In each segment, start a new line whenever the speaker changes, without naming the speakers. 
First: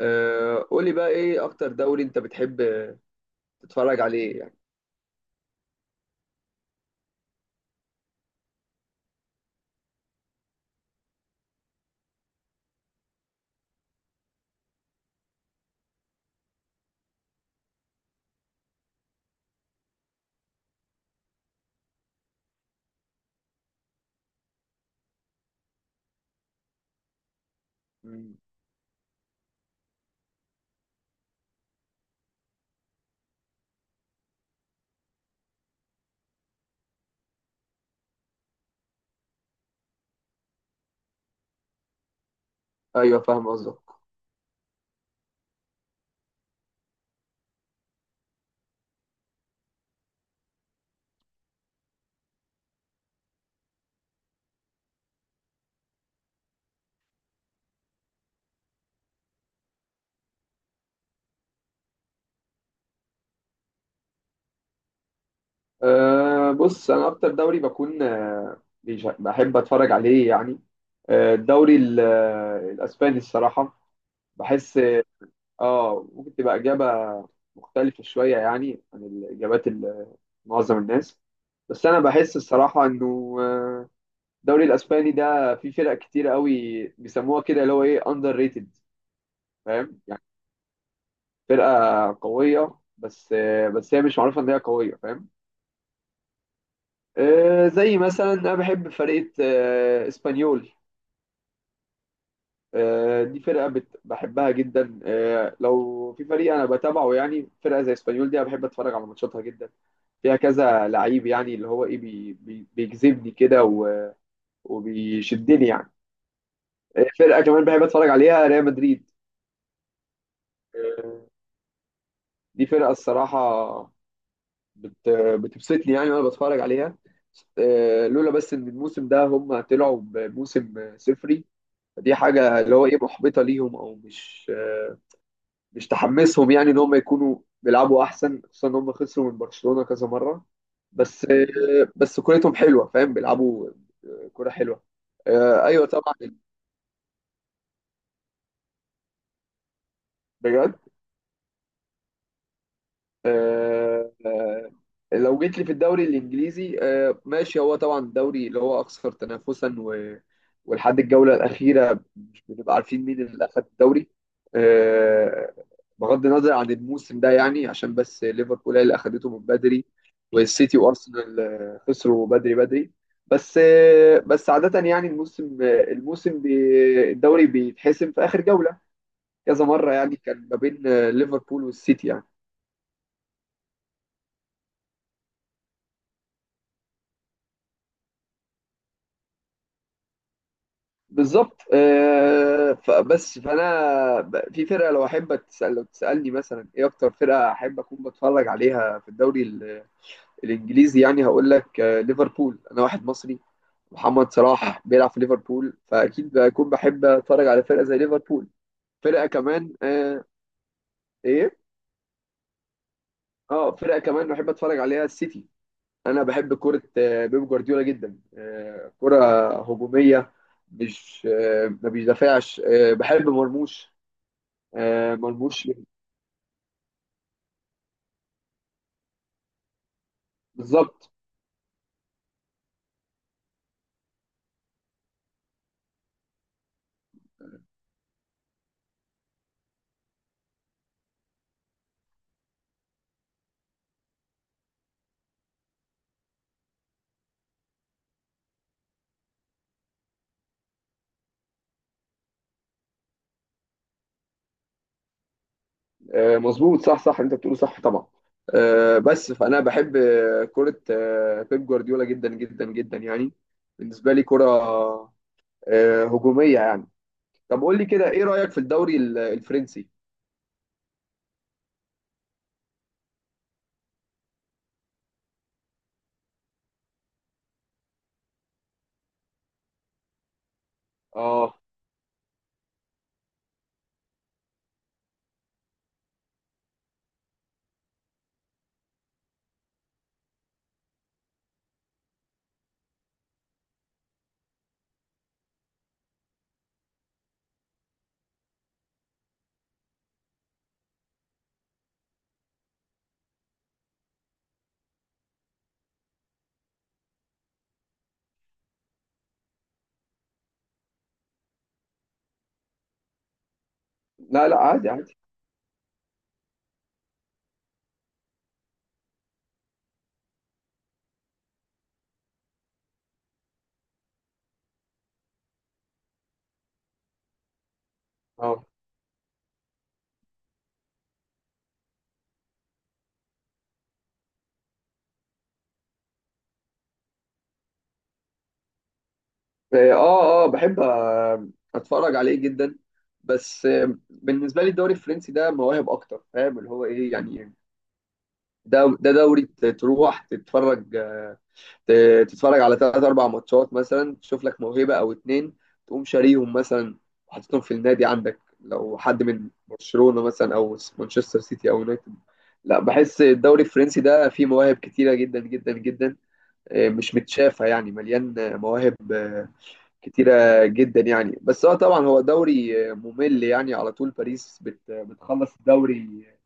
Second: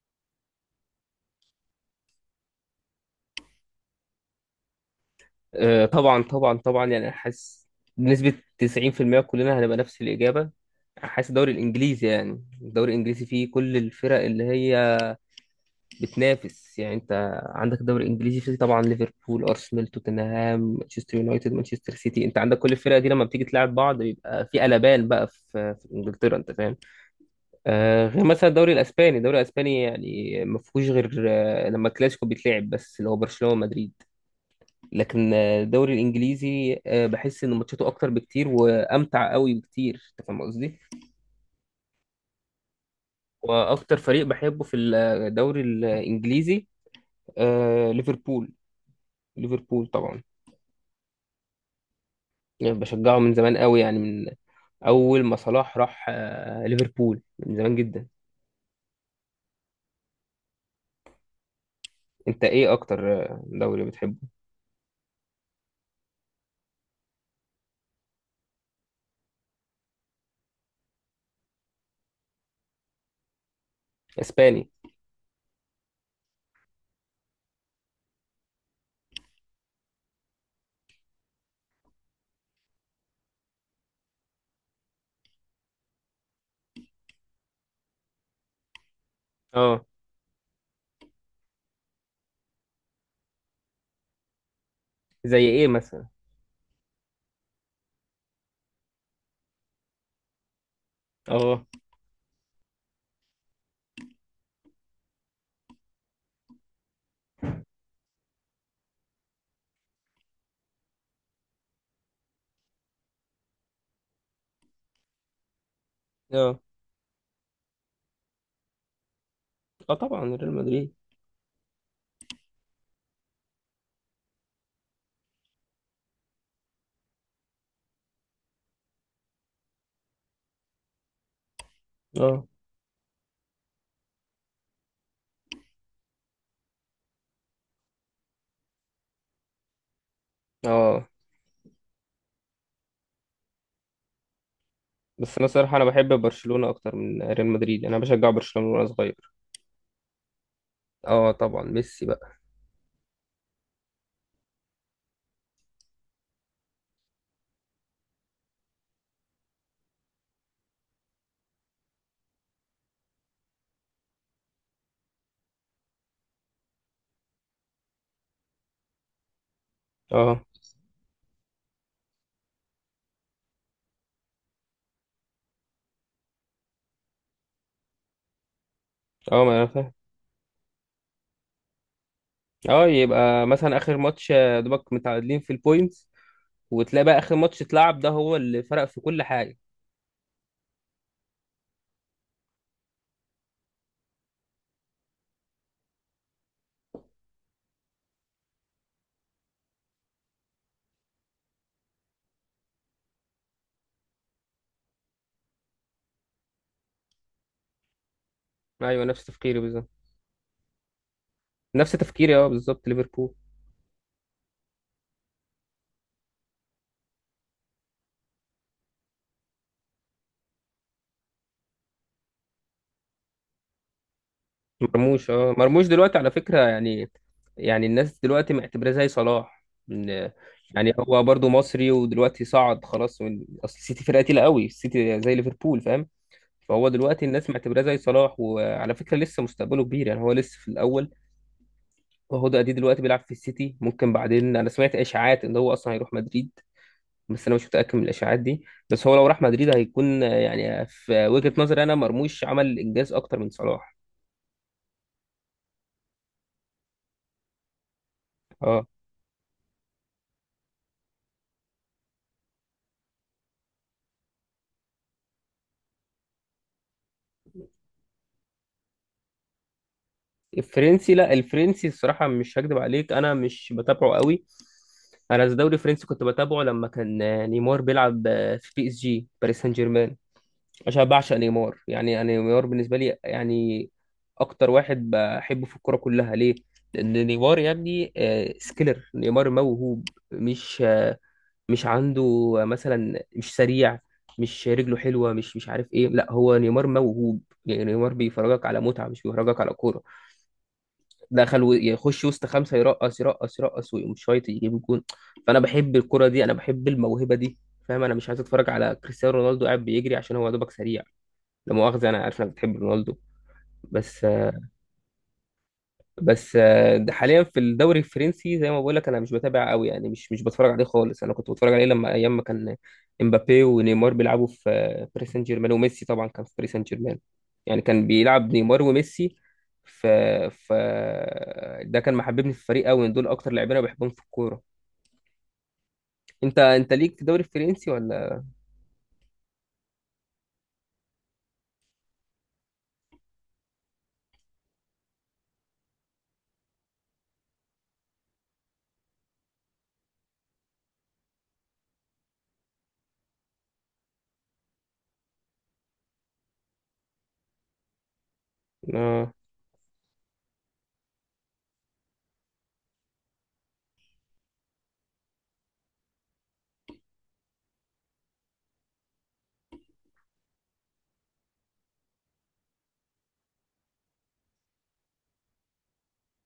قولي بقى ايه اكتر دوري انت بتحب تتفرج عليه يعني.
طبعا طبعا طبعا يعني أنا حاسس بنسبة 90% كلنا هنبقى نفس الإجابة. حاسس الدوري الإنجليزي، يعني الدوري الإنجليزي فيه كل الفرق اللي هي بتنافس. يعني أنت عندك الدوري الإنجليزي فيه طبعا ليفربول، أرسنال، توتنهام، مانشستر يونايتد، مانشستر سيتي، أنت عندك كل الفرق دي لما بتيجي تلعب بعض بيبقى في قلبان بقى في إنجلترا، أنت فاهم. آه، غير
مم.
مثلا الدوري الإسباني، الدوري الإسباني يعني ما فيهوش غير لما الكلاسيكو بيتلعب، بس اللي هو برشلونة ومدريد. لكن الدوري الانجليزي بحس ان ماتشاته اكتر بكتير وامتع قوي بكتير، انت فاهم قصدي.
ايوه، فاهم قصدك.
واكتر فريق بحبه في الدوري الانجليزي ليفربول. ليفربول طبعا، يعني بشجعه من زمان قوي، يعني من اول ما صلاح راح ليفربول، من زمان جدا. انت ايه اكتر دوري بتحبه؟
بص انا اكتر دوري بكون بحب اتفرج عليه يعني. آه، الدوري ال- آه، الاسباني الصراحه.
اسباني؟
بحس اه ممكن تبقى اجابه مختلفه شويه يعني عن الاجابات معظم الناس. بس انا بحس الصراحه انه الدوري الاسباني ده فيه فرق كتير قوي بيسموها كده اللي هو ايه اندر ريتد،
اه.
فاهم. فرقة قوية بس هي مش معروفة إن هي قوية، فاهم.
زي ايه مثلا؟
زي مثلا أنا بحب فرقة إسبانيول.
اه.
دي بحبها جدا. لو في فريق أنا بتابعه يعني فرقة زي إسبانيول دي، أنا بحب أتفرج على ماتشاتها جدا. فيها كذا لعيب يعني اللي هو إيه بيجذبني كده وبيشدني يعني.
اه.
فرقة كمان بحب أتفرج عليها، ريال مدريد.
اه طبعا ريال مدريد.
آه، دي فرقة الصراحة بت... بتبسطني يعني وانا بتفرج عليها. لولا بس ان الموسم ده هم طلعوا بموسم صفري. فدي
اه.
حاجه اللي هو ايه محبطه ليهم، او مش تحمسهم يعني ان هم يكونوا بيلعبوا احسن، خصوصا ان هم خسروا من برشلونه كذا مره.
اه
بس كورتهم حلوه، فاهم، بيلعبوا كوره حلوه.
بس انا صراحة انا
ايوه
بحب
طبعا،
برشلونة اكتر من ريال مدريد، انا بشجع برشلونة وانا صغير.
بجد.
اه طبعا، ميسي بقى.
آه، آه، لو جيت لي في الدوري الانجليزي، ماشي، هو طبعا الدوري اللي هو اكثر تنافسا، ولحد الجوله الاخيره مش بنبقى عارفين مين اللي اخذ الدوري. آه، بغض النظر عن الموسم ده يعني، عشان بس ليفربول هي اللي اخذته من بدري،
اه.
والسيتي وارسنال خسروا بدري بدري. بس عاده يعني الموسم آه، الموسم بي... الدوري بيتحسم في اخر جوله
اه ما
كذا
انا فاهم.
مره، يعني كان ما بين ليفربول والسيتي يعني.
اه، يبقى مثلا اخر ماتش دوبك متعادلين في البوينتس، وتلاقي بقى اخر ماتش اتلعب ده هو اللي فرق في كل حاجه.
بالظبط. فبس فانا في فرقه، لو تسالني مثلا ايه اكتر فرقه احب اكون بتفرج عليها في الدوري الانجليزي يعني، هقول لك ليفربول. انا واحد مصري، محمد صلاح بيلعب في ليفربول، فاكيد بكون بحب اتفرج على فرقه زي ليفربول.
ايوه، نفس
فرقه
تفكيري
كمان
بالظبط.
آه ايه
نفس تفكيري، اه بالظبط ليفربول.
اه فرقه كمان بحب اتفرج عليها، السيتي. انا بحب كره بيب جوارديولا جدا. كره هجوميه، مش آه، ما بيدافعش. بحب مرموش
مرموش، اه
ملبوش.
مرموش دلوقتي على فكره، يعني يعني الناس دلوقتي معتبراه زي صلاح. إن- يعني
بالظبط.
هو برضو مصري ودلوقتي صعد خلاص من اصل السيتي فرقه تقيله قوي، السيتي زي ليفربول فاهم. فهو دلوقتي الناس معتبراه زي صلاح، وعلى فكره لسه مستقبله كبير، يعني هو لسه في الاول، وهو دي دلوقتي بيلعب في السيتي. ممكن بعدين انا سمعت اشاعات ان هو اصلا هيروح مدريد، بس انا مش متاكد من الاشاعات دي. بس هو لو راح مدريد هيكون يعني في وجهه نظري انا مرموش عمل انجاز اكتر من صلاح.
مظبوط، صح صح، انت بتقوله صح طبعا.
اه.
بس فانا بحب كرة بيب جوارديولا جدا جدا جدا يعني. بالنسبة لي كرة هجومية يعني. طب قول لي كده، ايه رأيك في الدوري الفرنسي؟
الفرنسي، لا الفرنسي الصراحه مش هكدب عليك انا مش بتابعه قوي. انا الدوري الفرنسي كنت بتابعه لما كان نيمار بيلعب في بي اس جي، باريس سان جيرمان. مش بعشق
اه
نيمار، يعني أنا نيمار بالنسبه لي يعني اكتر واحد بحبه في الكوره كلها. ليه؟ لان نيمار يا ابني سكيلر، نيمار موهوب، مش مش عنده مثلا مش سريع، مش رجله حلوه، مش عارف ايه. لا، هو نيمار موهوب، يعني نيمار بيفرجك على متعه، مش بيفرجك على كوره. دخل يخش وسط خمسه، يرقص يرقص يرقص ويقوم شايط يجيب جون. فانا بحب الكوره دي، انا بحب الموهبه دي فاهم. انا مش عايز اتفرج على كريستيانو رونالدو قاعد بيجري عشان هو يا دوبك سريع. لا مؤاخذة، أنا عارف إنك بتحب رونالدو، بس
لا لا، عادي عادي.
بس ده حاليا في الدوري الفرنسي زي ما بقول لك، أنا مش بتابع قوي، يعني مش بتفرج عليه خالص. أنا كنت بتفرج عليه لما أيام ما كان إمبابي ونيمار بيلعبوا في باريس سان جيرمان، وميسي طبعا كان في باريس سان جيرمان. يعني كان بيلعب
اه
نيمار وميسي. ف ف ده كان محببني في الفريق قوي، دول أكتر لاعبين أنا بحبهم في الكورة. أنت ليك في الدوري الفرنسي ولا؟
اه اه، بحب اتفرج عليه جدا. بس بالنسبة لي الدوري الفرنسي ده مواهب اكتر، فاهم اللي هو ايه يعني. ده دوري تروح تتفرج، تتفرج على ثلاث اربع ماتشات مثلا، تشوف لك موهبه او اتنين، تقوم شاريهم مثلا وحاططهم في النادي عندك، لو حد
آه.
من برشلونه مثلا او مانشستر سيتي او يونايتد. لا، بحس الدوري الفرنسي ده فيه مواهب كتيره جدا جدا جدا. مش متشافه يعني، مليان مواهب كتيره جدا يعني. بس هو طبعا هو دوري ممل يعني. على طول باريس بتخلص الدوري آه،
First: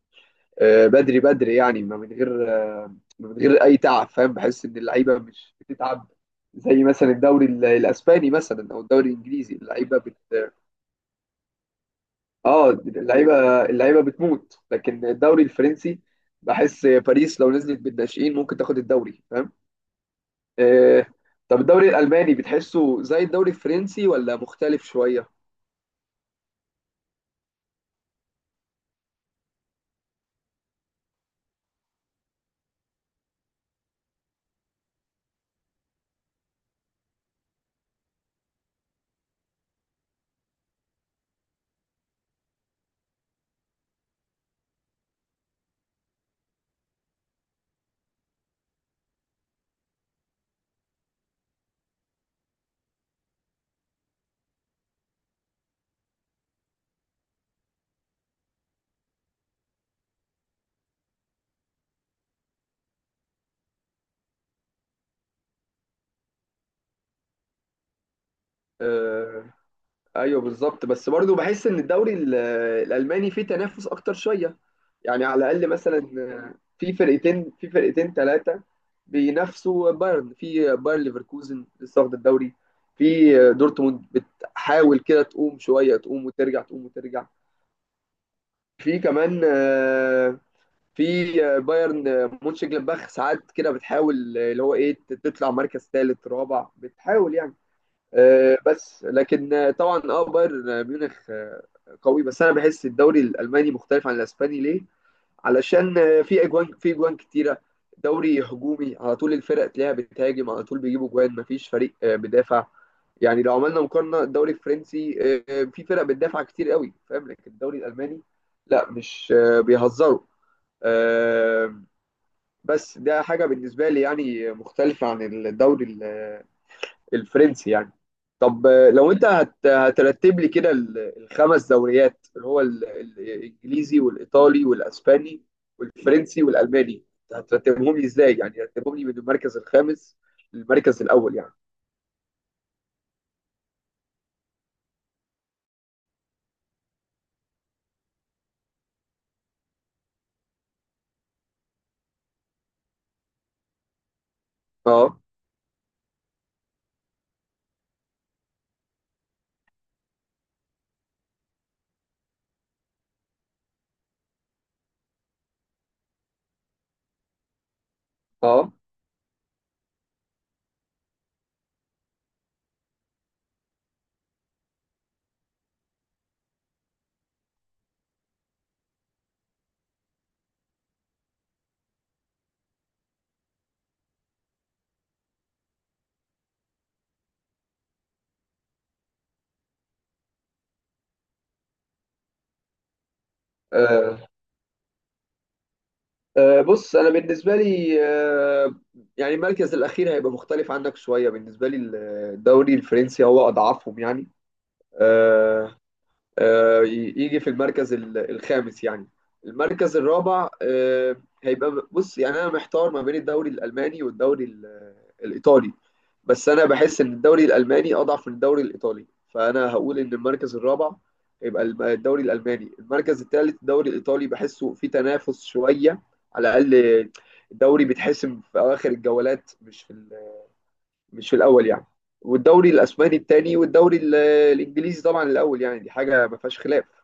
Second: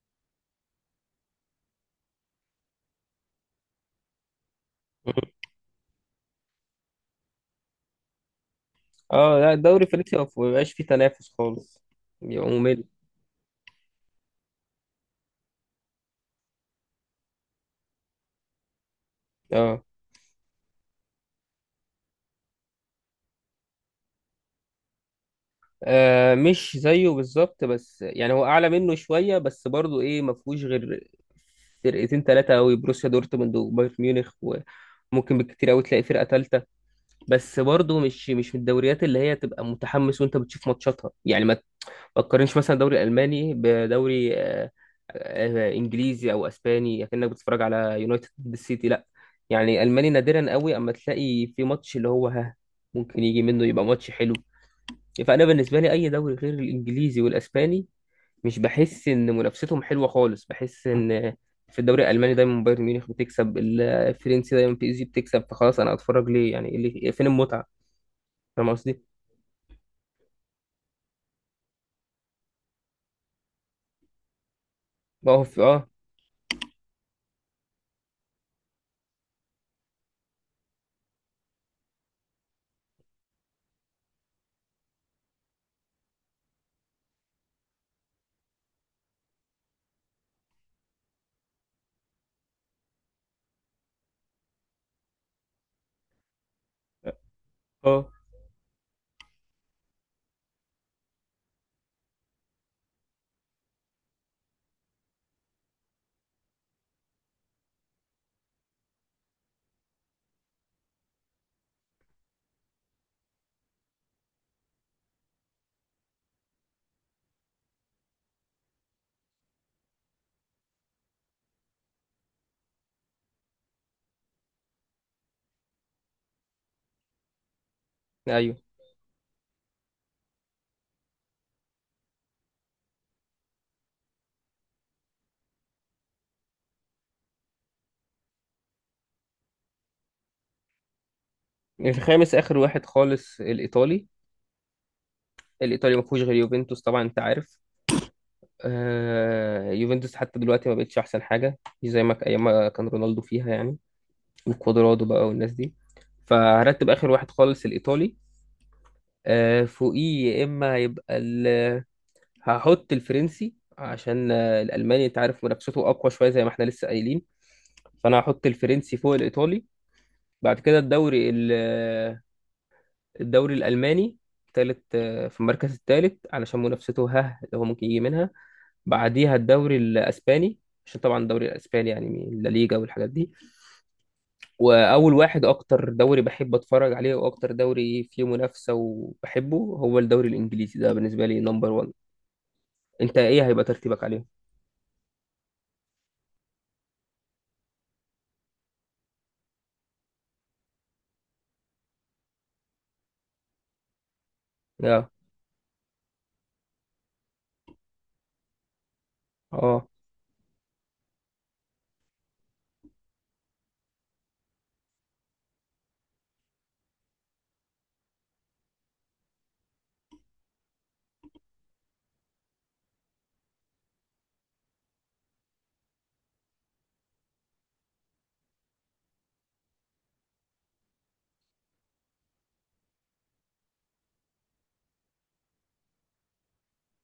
آه، بدري بدري يعني، ما من غير اي تعب، فاهم. بحس ان اللعيبه مش بتتعب، زي مثلا الدوري الاسباني مثلا او الدوري
آه لا،
الانجليزي
الدوري
اللعيبه
الفرنسي ما
بت.
بيبقاش فيه تنافس خالص، بيبقى ممل.
اللعيبه بتموت. لكن الدوري الفرنسي، بحس باريس لو نزلت بالناشئين ممكن تاخد الدوري، فاهم.
اه.
آه، طب الدوري الالماني بتحسه زي الدوري الفرنسي ولا مختلف شويه؟
آه مش زيه بالظبط، بس يعني هو اعلى منه شويه، بس برضو ايه، ما فيهوش غير فرقتين ثلاثه قوي، بروسيا دورتموند وبايرن ميونخ، وممكن بالكتير قوي تلاقي فرقه ثالثه. بس برضو مش من الدوريات اللي هي تبقى متحمس وانت بتشوف ماتشاتها. يعني ما تقارنش مثلا الدوري الالماني بدوري انجليزي او اسباني، كأنك بتتفرج على يونايتد ضد السيتي، لا. يعني الماني نادرا قوي اما تلاقي في ماتش اللي هو ها ممكن يجي منه يبقى ماتش حلو. فانا بالنسبه لي اي دوري غير الانجليزي والاسباني مش بحس ان منافستهم حلوه خالص. بحس ان في الدوري الالماني دايما بايرن ميونخ بتكسب، الفرنسي دايما بي اس جي بتكسب، فخلاص انا اتفرج ليه؟ يعني إيه اللي فين المتعه؟ فاهم قصدي.
آه، ايوه بالظبط. بس برضه بحس ان الدوري الالماني فيه تنافس اكتر شويه، يعني على الاقل
اه.
مثلا في فرقتين ثلاثه بينافسوا بايرن. في بايرن ليفركوزن لسه واخد الدوري، في دورتموند بتحاول كده تقوم شويه، تقوم وترجع تقوم وترجع. في كمان في بايرن مونشنجلادباخ ساعات كده بتحاول اللي هو ايه تطلع مركز ثالث رابع، بتحاول يعني.
اه.
بس لكن طبعا اه بايرن ميونخ قوي. بس انا بحس الدوري الالماني مختلف عن الاسباني، ليه؟ علشان في اجوان كتيره. دوري هجومي على طول، الفرق تلاقيها بتهاجم على طول، بيجيبوا جوان، مفيش فريق بيدافع. يعني لو عملنا مقارنه، الدوري الفرنسي في فرق بتدافع كتير قوي، فاهم. لكن الدوري الالماني لا، مش آه، بيهزروا. آه، بس ده حاجه بالنسبه لي يعني مختلفه عن الدوري الفرنسي يعني.
ايوه.
طب لو انت هترتب لي كده الخمس دوريات اللي هو الانجليزي والايطالي والاسباني والفرنسي والالماني، هترتبهم لي ازاي؟ يعني هترتبهم لي من المركز الخامس للمركز الاول يعني.
الخامس اخر واحد خالص الايطالي. الايطالي ما فيهوش غير يوفنتوس طبعا انت عارف. آه يوفنتوس حتى دلوقتي ما بقتش احسن حاجه، مش زي ما ايام ما كان رونالدو فيها يعني، وكوادرادو
اه
بقى والناس دي. فهرتب اخر واحد خالص الايطالي. فوقيه يا اما هيبقى هحط الفرنسي، عشان الالماني انت عارف منافسته اقوى شويه زي ما احنا لسه قايلين. فانا هحط
اه.
الفرنسي فوق الايطالي. بعد كده الدوري الدوري الالماني تالت في المركز الثالث، علشان منافسته ها اللي هو ممكن يجي منها. بعديها الدوري الاسباني، عشان طبعا الدوري الاسباني يعني لا ليجا والحاجات دي. واول واحد، اكتر دوري بحب اتفرج عليه، واكتر دوري فيه منافسه وبحبه، هو الدوري الانجليزي، ده بالنسبه لي نمبر واحد. انت ايه هيبقى ترتيبك
آه،
عليهم؟
بص انا بالنسبه لي يعني المركز الاخير هيبقى مختلف عنك شويه. بالنسبه لي الدوري الفرنسي هو اضعفهم يعني.
اه.
آه، يجي في المركز الخامس يعني.
اه.
المركز الرابع هيبقى، بص يعني انا محتار ما بين الدوري الالماني والدوري الايطالي. بس انا بحس ان الدوري الالماني اضعف من الدوري الايطالي، فانا هقول ان المركز الرابع هيبقى الدوري الالماني، المركز الثالث الدوري الايطالي بحسه في تنافس شويه على الاقل، الدوري بيتحسم في اواخر الجولات، مش في مش في الاول يعني. والدوري الاسباني الثاني، والدوري الانجليزي طبعا الاول يعني. دي حاجه ما فيهاش خلاف.